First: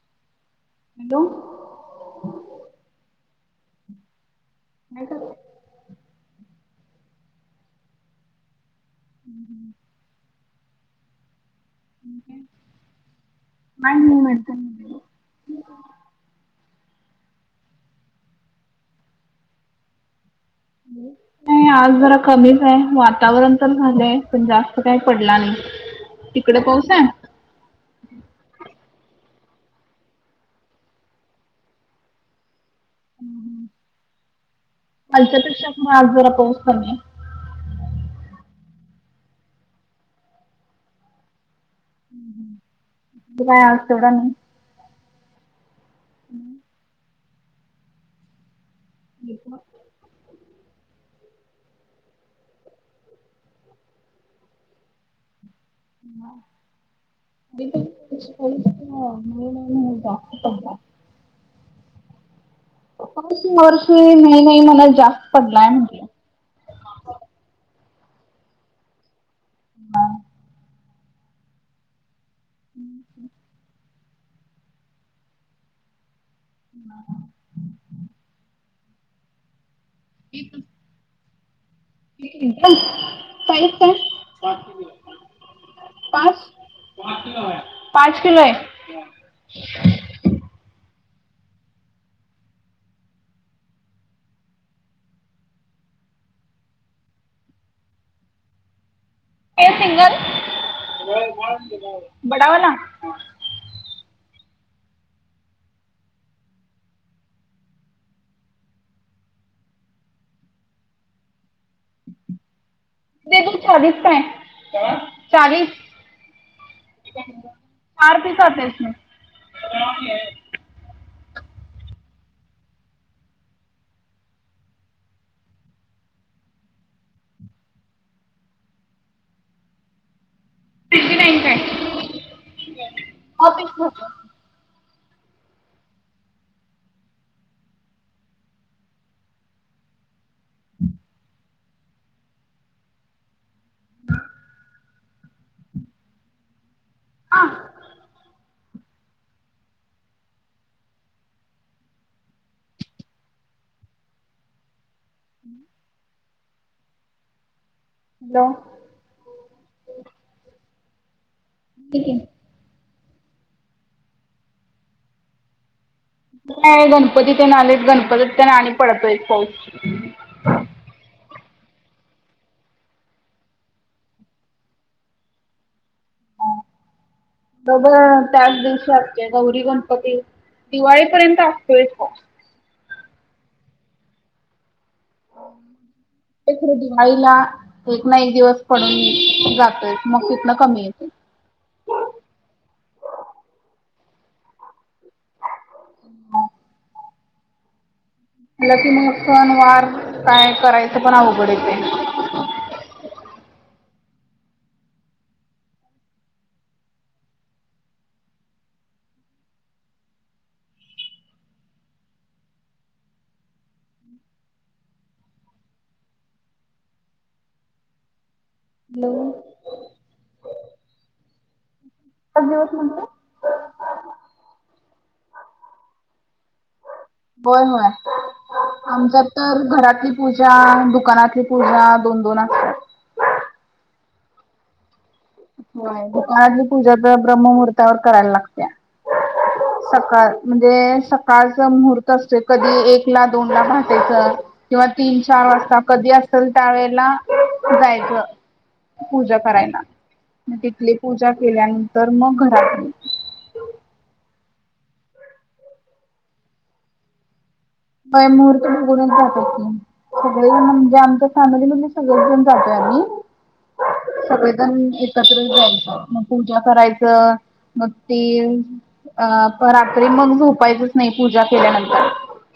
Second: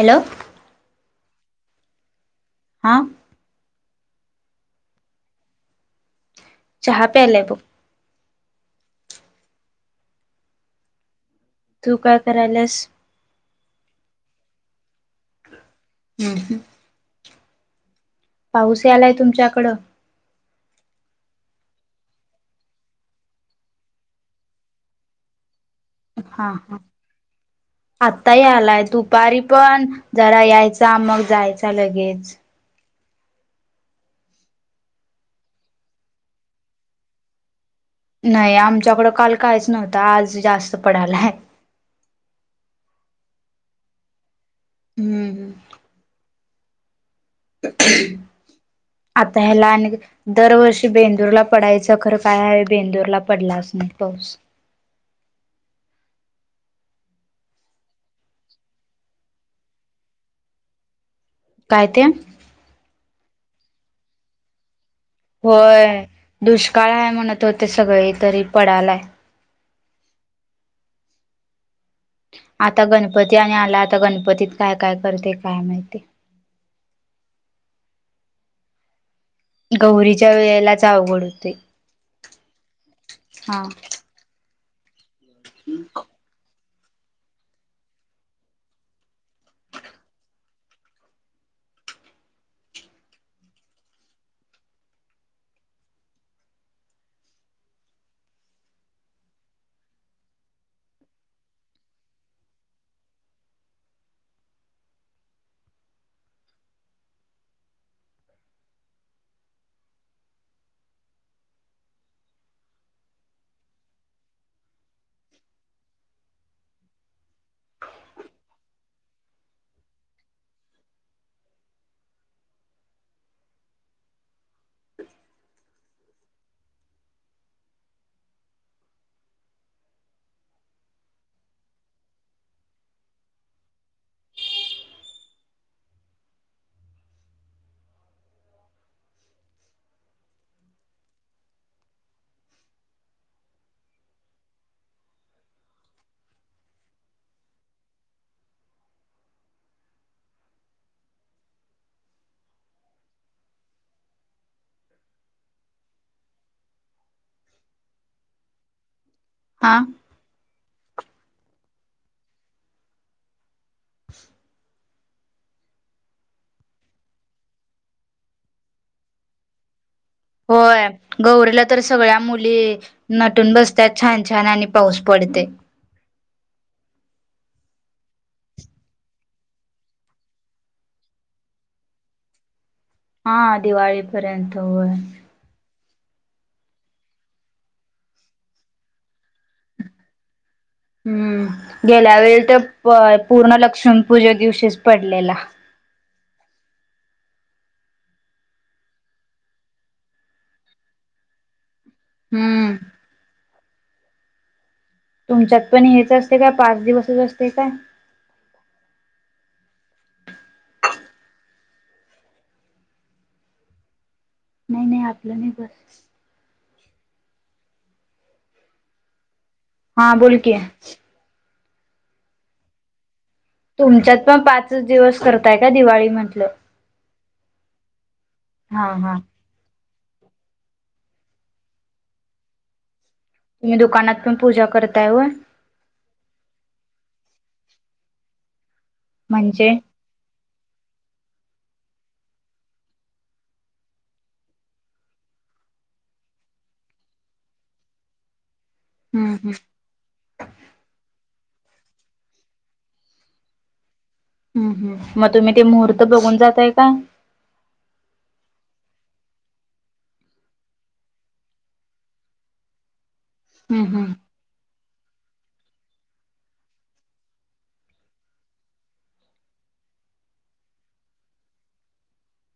Hello. Hello. हा. [unintelligible] चहा पायलाय तो. हम्म ह् [inaudible] तू काय करायलास? नाही मी म्हणते हम्म. पाऊस यालाय तुमच्याकडं? हम् नाही आज जरा कमीच आहे. वातावरण तर झालंय, पण जास्त काही पडला नाही. हा तिकडे हा, पाऊस आहे? आताही आलाय. दुपारी पण जरा यायचा, मग जायचा, लगेच. कालच्यापेक्षा आज जरा पाऊस कमी आहे. नाही, आमच्याकडं काल काहीच नव्हतं. आज जास्त पडायला हाय. ह ह ते काय अस्त का नाई हम्म हम्म आता इकडे पण ह्याला आणिक दरवर्षी बेंड - [unintelligible] पडायचं खरं काय बेंदूरला पडलाच नाही पाऊस [unintelligible] [unintelligible] काय ते पाच वर्ष नाही नाही म्हणायचे होय दुष्काळ आहे म्हणत होते सगळे तरी पडायलाय हा आता गणपती आणि आला आता गणपतीत काय काय करते काय माहिती [inaudible] गौरीच्या वेळेलाच आवघड होते. [unintelligible] पैसा [unintelligible] पाच पाच किलो आहे. हे सिंगल बडावाला. दे त चावीस काय चाळीस. [unintelligible] [inaudible] [inaudible] [inaudible] हा. [inaudible] हॅलो! हा. [inaudible] [inaudible] नाही गणपती ते नालेच गणपतीत ना आणि पडतोयच पाऊस. होय गौरीला तर सगळ्या मुली नटून बसतात छान छान आणि पाऊस पडतय बघ त्याच दिवशी असतय गौरी गणपती दिवाळीपर्यंत असतोयच पाऊस हा दिवाळी पर्यंत होय. [inaudible] ते खर दिवाळीला एक ना एक दिवस पडून जातोय मग तिथन हम्म गेल्या वेळी तर प पूर्ण लक्ष्मी पूजे दिवशीच. पडलेला. मला ती मकण सण वार काय करायचं पण अवघड येतय हम्म. तुमच्यात पण हेच असते का पाच दिवसच असतय काय नाही नाही आपलं नाही बस. हॅलो! हा बोलकी. पाच दिवस म्हटले तुमच्यात पण पाचच दिवस करताय का दिवाळी म्हटलं. बर होय हा. आमच्या तर घरात ली पूजा दुकानातली पूजा दोन दोन असत्यात तुम्ही दुकानात पण पूजा करताय व्हय होच [unintelligible] पूजा तर ब्रह्ममुहूर्तावर करायला लागत्या म्हणजे. सकाळ म्हणजे सकाळच मुूर्त असत कधी एक दोन ला भटायच किंवा तीन च. वाजता कधी असेल त्यावेेळेला जायचं हम्म पूजा हम्म. करायला. म तिथली पूजा केल्यानंतर मग घरातली. ह मग तुम्ही ते मुहूर्त बघून जातय का ब महूर्त बघडून जातात. सगळे म्हणजे आमच्या फॅमिली म्हण सगळेजऊन जातो आम्ही. हम्म हम्म सगळेजण एकत्र जायचं मग पूजा करायचं. मग ते अ रात्री मग झोपायचच नाही पूजा केल्यानंतर.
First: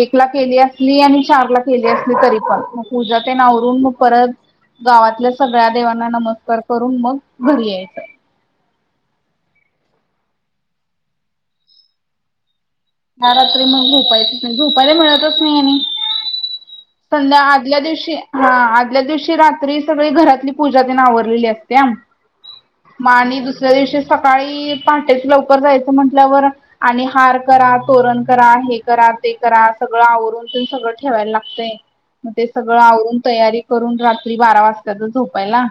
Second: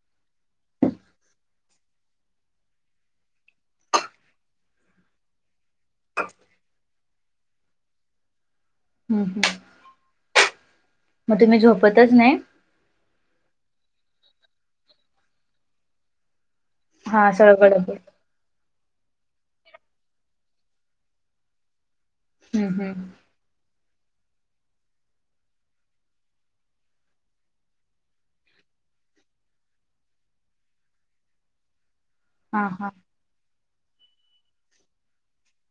एक ला केली असली आणि चार ला केली असली तरी पण मग प उूजा ते नावरून मग परत. गावातल्या सगळ्या देवांना नमस्कार करून मग घरी यायचं. हम्म हम्. मग तुम्ही झोपतच नाही. या रात्री मग झोपायचच झोपायला मिळतच नाही आणि हा संध्या सगळं आदल्या गडबड दिवशी हा आपल्या दिवशी रात्री सगळी घरातली पूजा तेन आवरलेली असत्या हम्म हम्म मा आणि दुसऱ्या दिवशी सकाळी पहाटेच लवकर जायचं म्हटल्यावर आणि हार करा तोरण करा हे करा. ते करा सगळं आवरून तन सगळं ठेवायला लागतंय मग ते हा सगळं हा आवरून तयारी करून रात्री बारा वाजत्यातच झोपायला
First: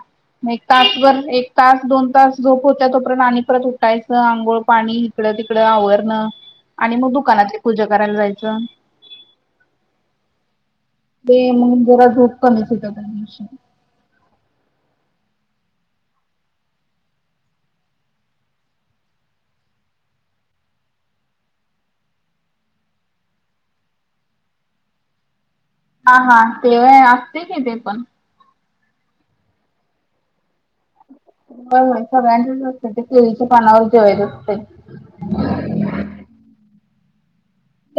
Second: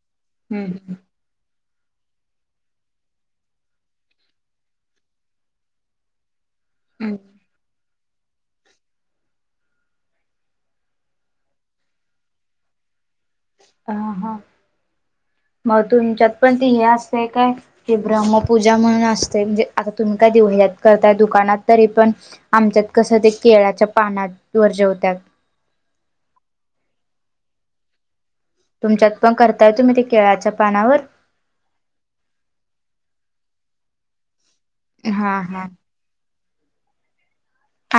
म हम्म हम्म तासभर एक तास दोन तास झोप होत तोपर्यंत आणि परत उठायचं आंघोळ पाणी इिकडं तिकडं आवरणं आणि मग हम्म दुकानातली पूजा करायला जायचं ते म्हण जरा धूप कमी त ह हा मग तुमच्यात पण त हे असते काय की ब्रह्मपूजा म्हणून असते म्हणजे आता तुम्ही काय दिऊय दुकानात तरी पण आमच्यात कस ते केळच्या पाना वजेवतात हा हा तेव्हा असते कि ते पण तुमच्यात पण करताय तुम्ही ते केळाच्या पानावर होय होय सगळ्यांच्या असते ते केळीच्या पानावर जेवायेत असते हा हा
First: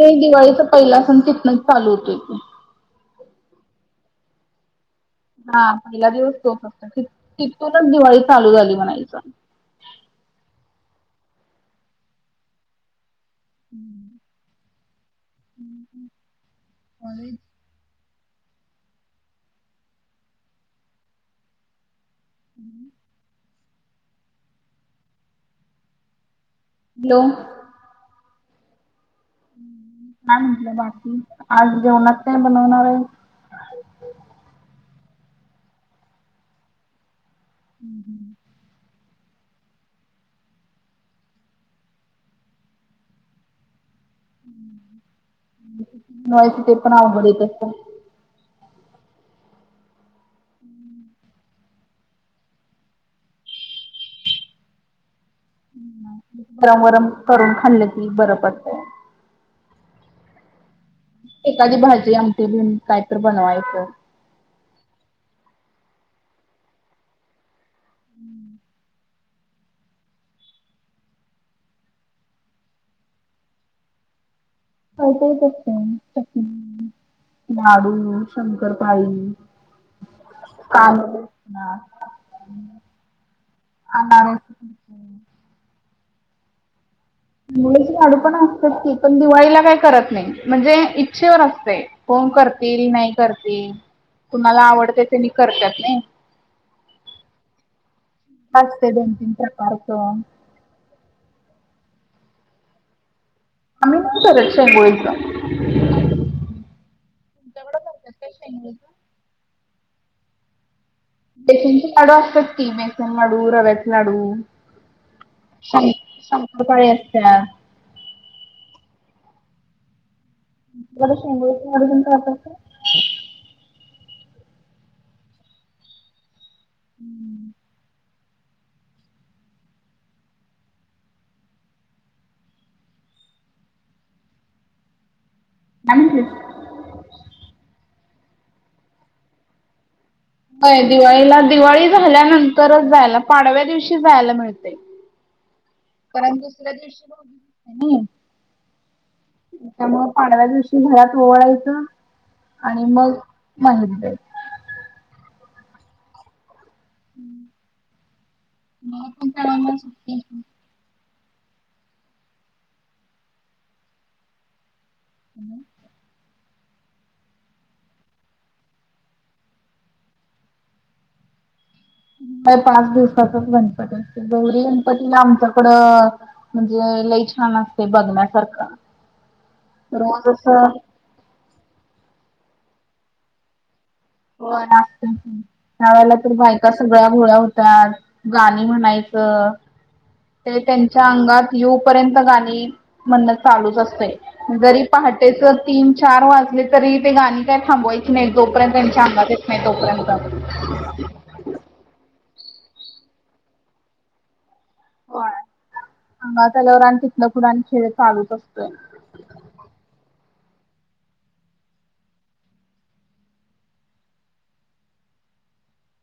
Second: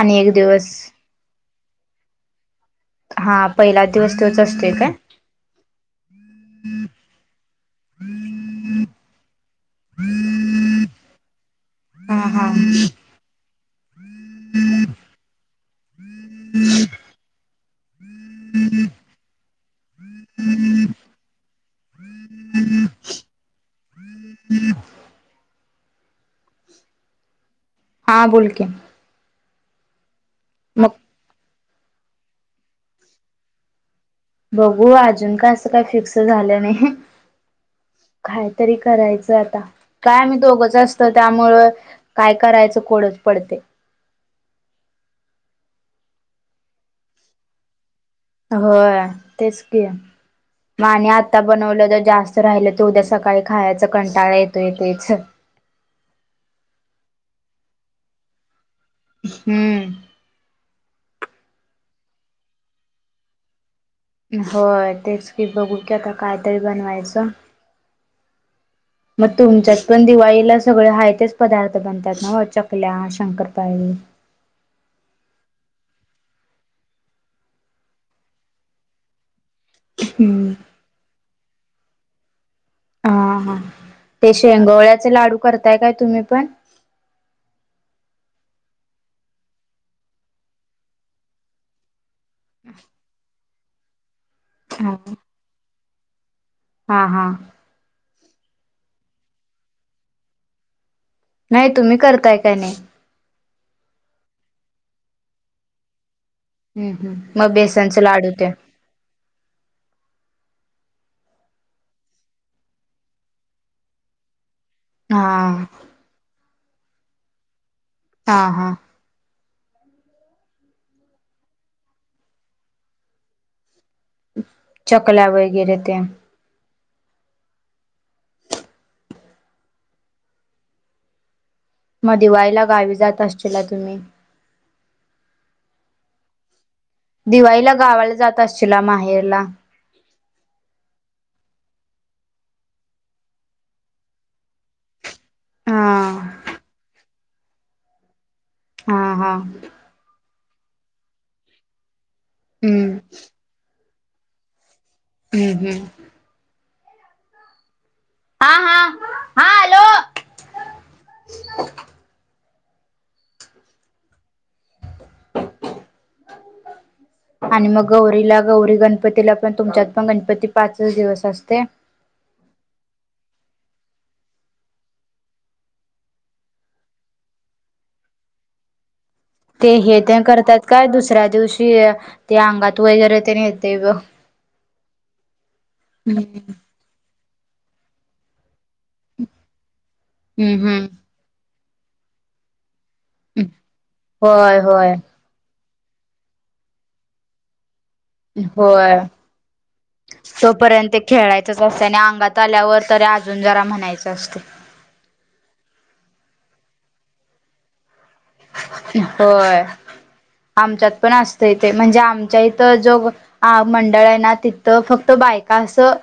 आणि एक दिवाळीचा दिवस पहिला सण तिथनच चालू होतोय त हा पहिलाच दिवस तेच असतय काय हा पहिला दिवस तोच असत तिथूनच दिवाळी चालू झाली म्हणायचं हम्म [inaudible] हा हा ह हम्म मर हम्म हॅलो हां बोलक काय म्हटलं बाकी आज जेवणचतय बनवणारे बघू अजून का असं काही फिक्स झालं नाही कायतरी करायचं आता काय मी दोघंच असत त्यामुळं काय करायचं कोडच पडते ते बनाव बडे बत हो तेच क म आणि आता बनवलं जर जास्त राहिलं तर उद्या सकाळी खायचा कंटाळा येतो य तेच गरम गरम करून खाल्ली ती बरं पड हम्म एखादी भाजी आमटी बि काय तर बनवायचं होय तेच की बघू की आता कायतरी बनवायचं हम्म. मग तुमच्यात पण दिवाळीला सगळे हाय तेच पदार्थ बनतात ना चकल्या, शंकरपाळी, [inaudible] काय काय करता मग चकली, लाडू, शंकरपाळी, हम्म का [unintelligible] हा हा ते अनारस शेंगोळ्याचे लाडू करताय काय तुम्ही पण? मुळेत चे लाडू पण असतात की पण दिवाळीला काही करत नाही म्हणजे इच्छेवर असते. कोण करतील नाही करतील कुणाला हा आवडते ते मी करतात नाही. हा हा. असते दोन तीन प्रकारच नाही तुम्ही करताय काय नाही आम्ही रक्षा आहे गोयच हम्म हम् मग बेसनचे लाडू ते शेंगोळीचं बेसनचे लाडू असतात की बेसन लाडू रव्याचे लाडू हा पाळी असतेन. हा हा. बर शंकरपाळे पण करतात का? चकल्या वगैरे त्या. हम्म. मग दिवाळीला गावी जात असतील ना तुम्ही. नाही की दिवाळीला गावाला जात असशीला माहेरला? होय दिवाळीला दिवाळी झाल्यानंतरच जायला पाडव्या दिवशी जायला मिळते. हा परंतु सुधव सुर हा हा त्यामुळ पाडव्या दिवशी घरात ओळायचं. आणि हम्म मग माहीत. हम्म हम्म. हा हा म हा हॅलो काते. [unintelligible] हम् [inaudible] आणि मग गौरीला गौरी गणपतीला पण तुमच्यात पण गणपती पाच दिवस असते. पाच दिवसाचाच गणपती असते गौरी गणपतीला आमच्याकडं म्हणजे. लई छान असते बघण्यासारखं ते हे ते रोज करतात असं काय दुसऱ्या दिवशी ते अंगात वगैरे ते येते. होय नागपंचमी त्या वेेळेला तर हम्म बायका सगळ्या गोळ्या होत त्यात गाणी म्हणायचं ते हम्म त्यांच्या हम्म अंगात येऊपर्यंत गाणी म्हणणं चालूच असते होय जरी होय पहाटेच तीन चार वाजले तरी ते गाणी काय थांबवायची नाही जोपर्यंत होय त्यांच्या अंगात येत नाही तोपर्यंत. तोपर्यंत खेळायचच असत आणि अंगात आल्यावर तरी अजून जरा म्हणायच असते. अंगात आल्यावर आणि तितलंकूण खेळ चालूच असतोय. होय. आमच्यात पण असतं इथे म्हणजे आमच्या इथं जो मंडळ आहे ना तिथं फक्त बायक कासं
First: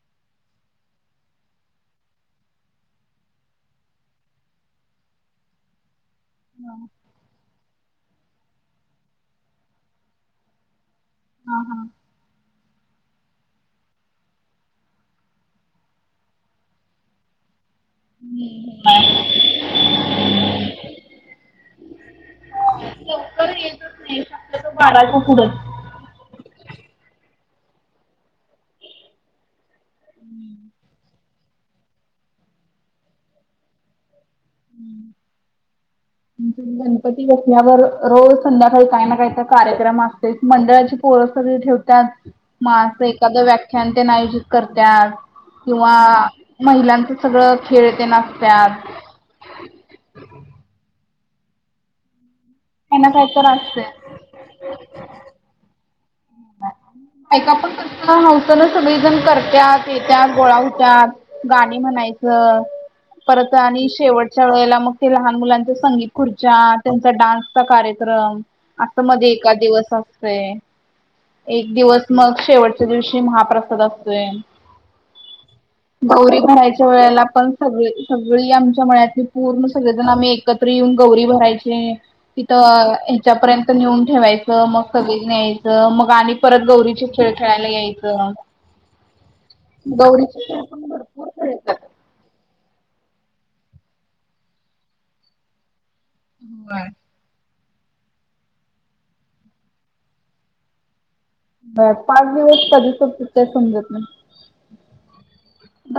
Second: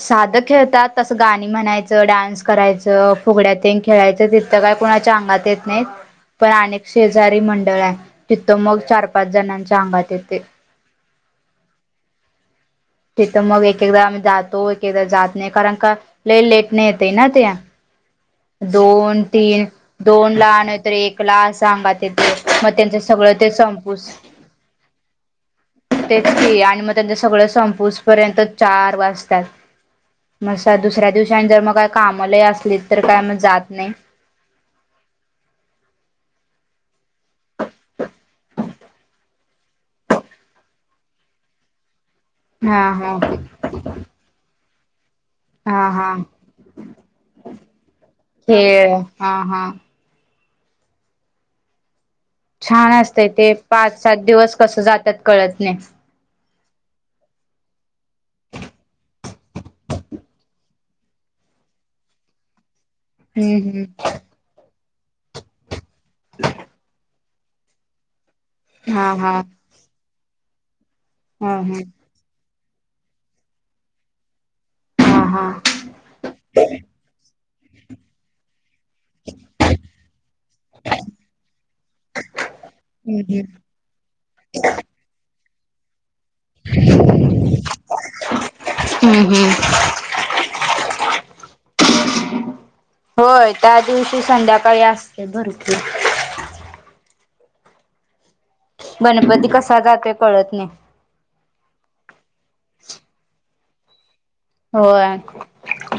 साध खेळतात तसं गाणी म्हणायचं डान्स करायचं फुगड्यात खेळायचं तिथं कोणाच्या अंगात येत नाही. पण अनेक शेजारी मंडळ आहे तिथं मग चार, पाच जणांच्या अंगात येते. हा हा. तिथं मग एक एकदा आम्ही जातो एक एकदा जात नाही कारण का लय लेट नाही येते ना त्या. हम् दोन तीन दोन ला नतर एकला स सांगाथ मग त्यांचं सगळं समपूस [inaudible] ारा [inaudible] तेच क आणि मग त्यांचं सगळं ऊसपर्यंत चार वाजतात म दुसऱ्या दिवस जर मग का कामाला असली तर काय मग जात नाही. हम्म म्हण गणपती बसण्यावर रोज संध्याकाळी काही ना काही कार्यक्रम असते मंडळाची, रस ठेवतात मा हा असं हा एखाद व्याख्यान त्यां आयोजित करतात. हा किंवा हा महिलांचं सगळं खेळ ते खेळ नासत्यात. हा हा ह [inaudible] छान काही ना काही असतय तर ते असतंय पाच, सात दिवस कसं जातात कळत नाही. ह [inaudible] ऐका पण क [unintelligible] ना सगळेजण करत्या येत्या गोळा होत गाणी म्हणाय च परत हम्म आणि हम्म शेवटच्या वेळेला मग ते लहान मुलांच्या संगीत खुर्च्या त्यांचा डान्स आचा कार्यक्रम आता हा मध्ये हा एका दिवस असते. हा एक हा दिवस मग शेवटच्या दिवशी महाप्रसाद असतोय. हा हा गौरी भरायच्या वेळेला पण सगळी सगळी आमची एकत्र ये ग भ हम्म हम्म तथर् [inaudible] नेऊन ठेवायचं मग कधीच नाही्यायच [inaudible] तर मग आणि परत गौरीचे खेळ खेळायला यायचं. हम् हम गौरी पण भरपूर प होय त्या दिवशी संध्याकाळी असते भरपूर हो गणपती कसा जाते कळत नाही. पाच दिवस कधी संपतात समजत नाही. होय.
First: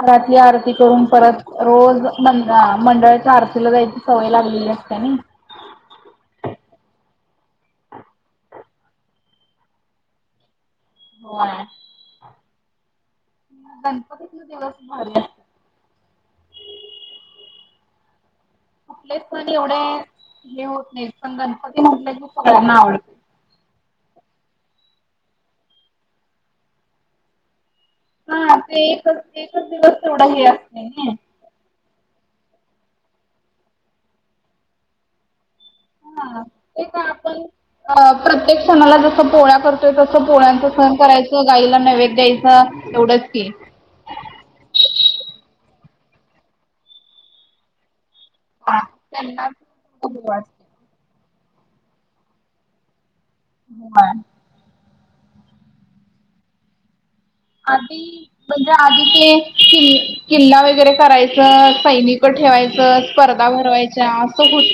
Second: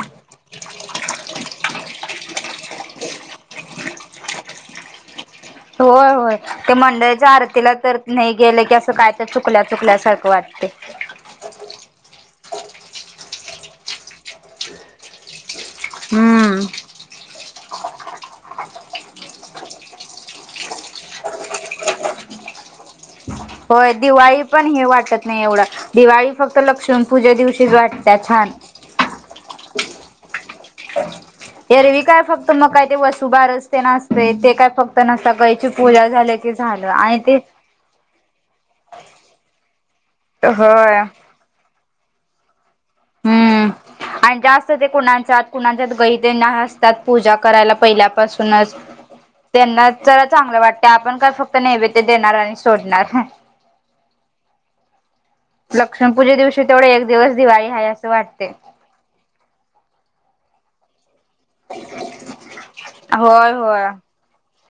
घरातली आरती करून परत रोज मं मंडळाच्या आरतीला जायची सवय लागलेली असते ना, होय होय ते मंडळीच्या आरतीला तर नाही गेलं की असं काय तर चुकल्या चुकल्यासारखं वाटतेय. होय. गणपतीत दिवस मारत हम्म आपठलेच पण एवढे हे होत नाही पण गणपतीलेना आवडते. [inaudible] होय दिवाळी पण हे वाटत नाही एवढा दिवाळी फक्त लक्ष्मण पूजे दिवशी शि वाट त्या्या छान हा ते एकच [inaudible] एकच दिवस तेवढा हे अस नाही. एरवी काय फक्त मग काय ते वसुबरस ते असते नसते ते काय फक्त नसत कची [inaudible] पूजा झाल्या हा क ते झालं काय आणि ते आपण अ प्रत्येक शनणाला जसं पोळ्या करतोय तसं पोळ्यांच सहण होय करायचं गाईला नैवेद द्यायचं. हम्म आणि जास्त ते कणा सात कुणाच्या गैईन तेन असतात पूजा करायला पहिल्या ून त्यांनाच त्यांना जरा होय. चांगलं वाटत आपण काय फक्त नैवेद देणार आणि सोडणार. हा लक्ष्मी पूजे दिवशी तेवढ आधी म्हणजे आधी ते किल् किल्ला वगैरे करायच, सैनिक ठेवायचं स्पर्धा होय होय भरवायच्या असु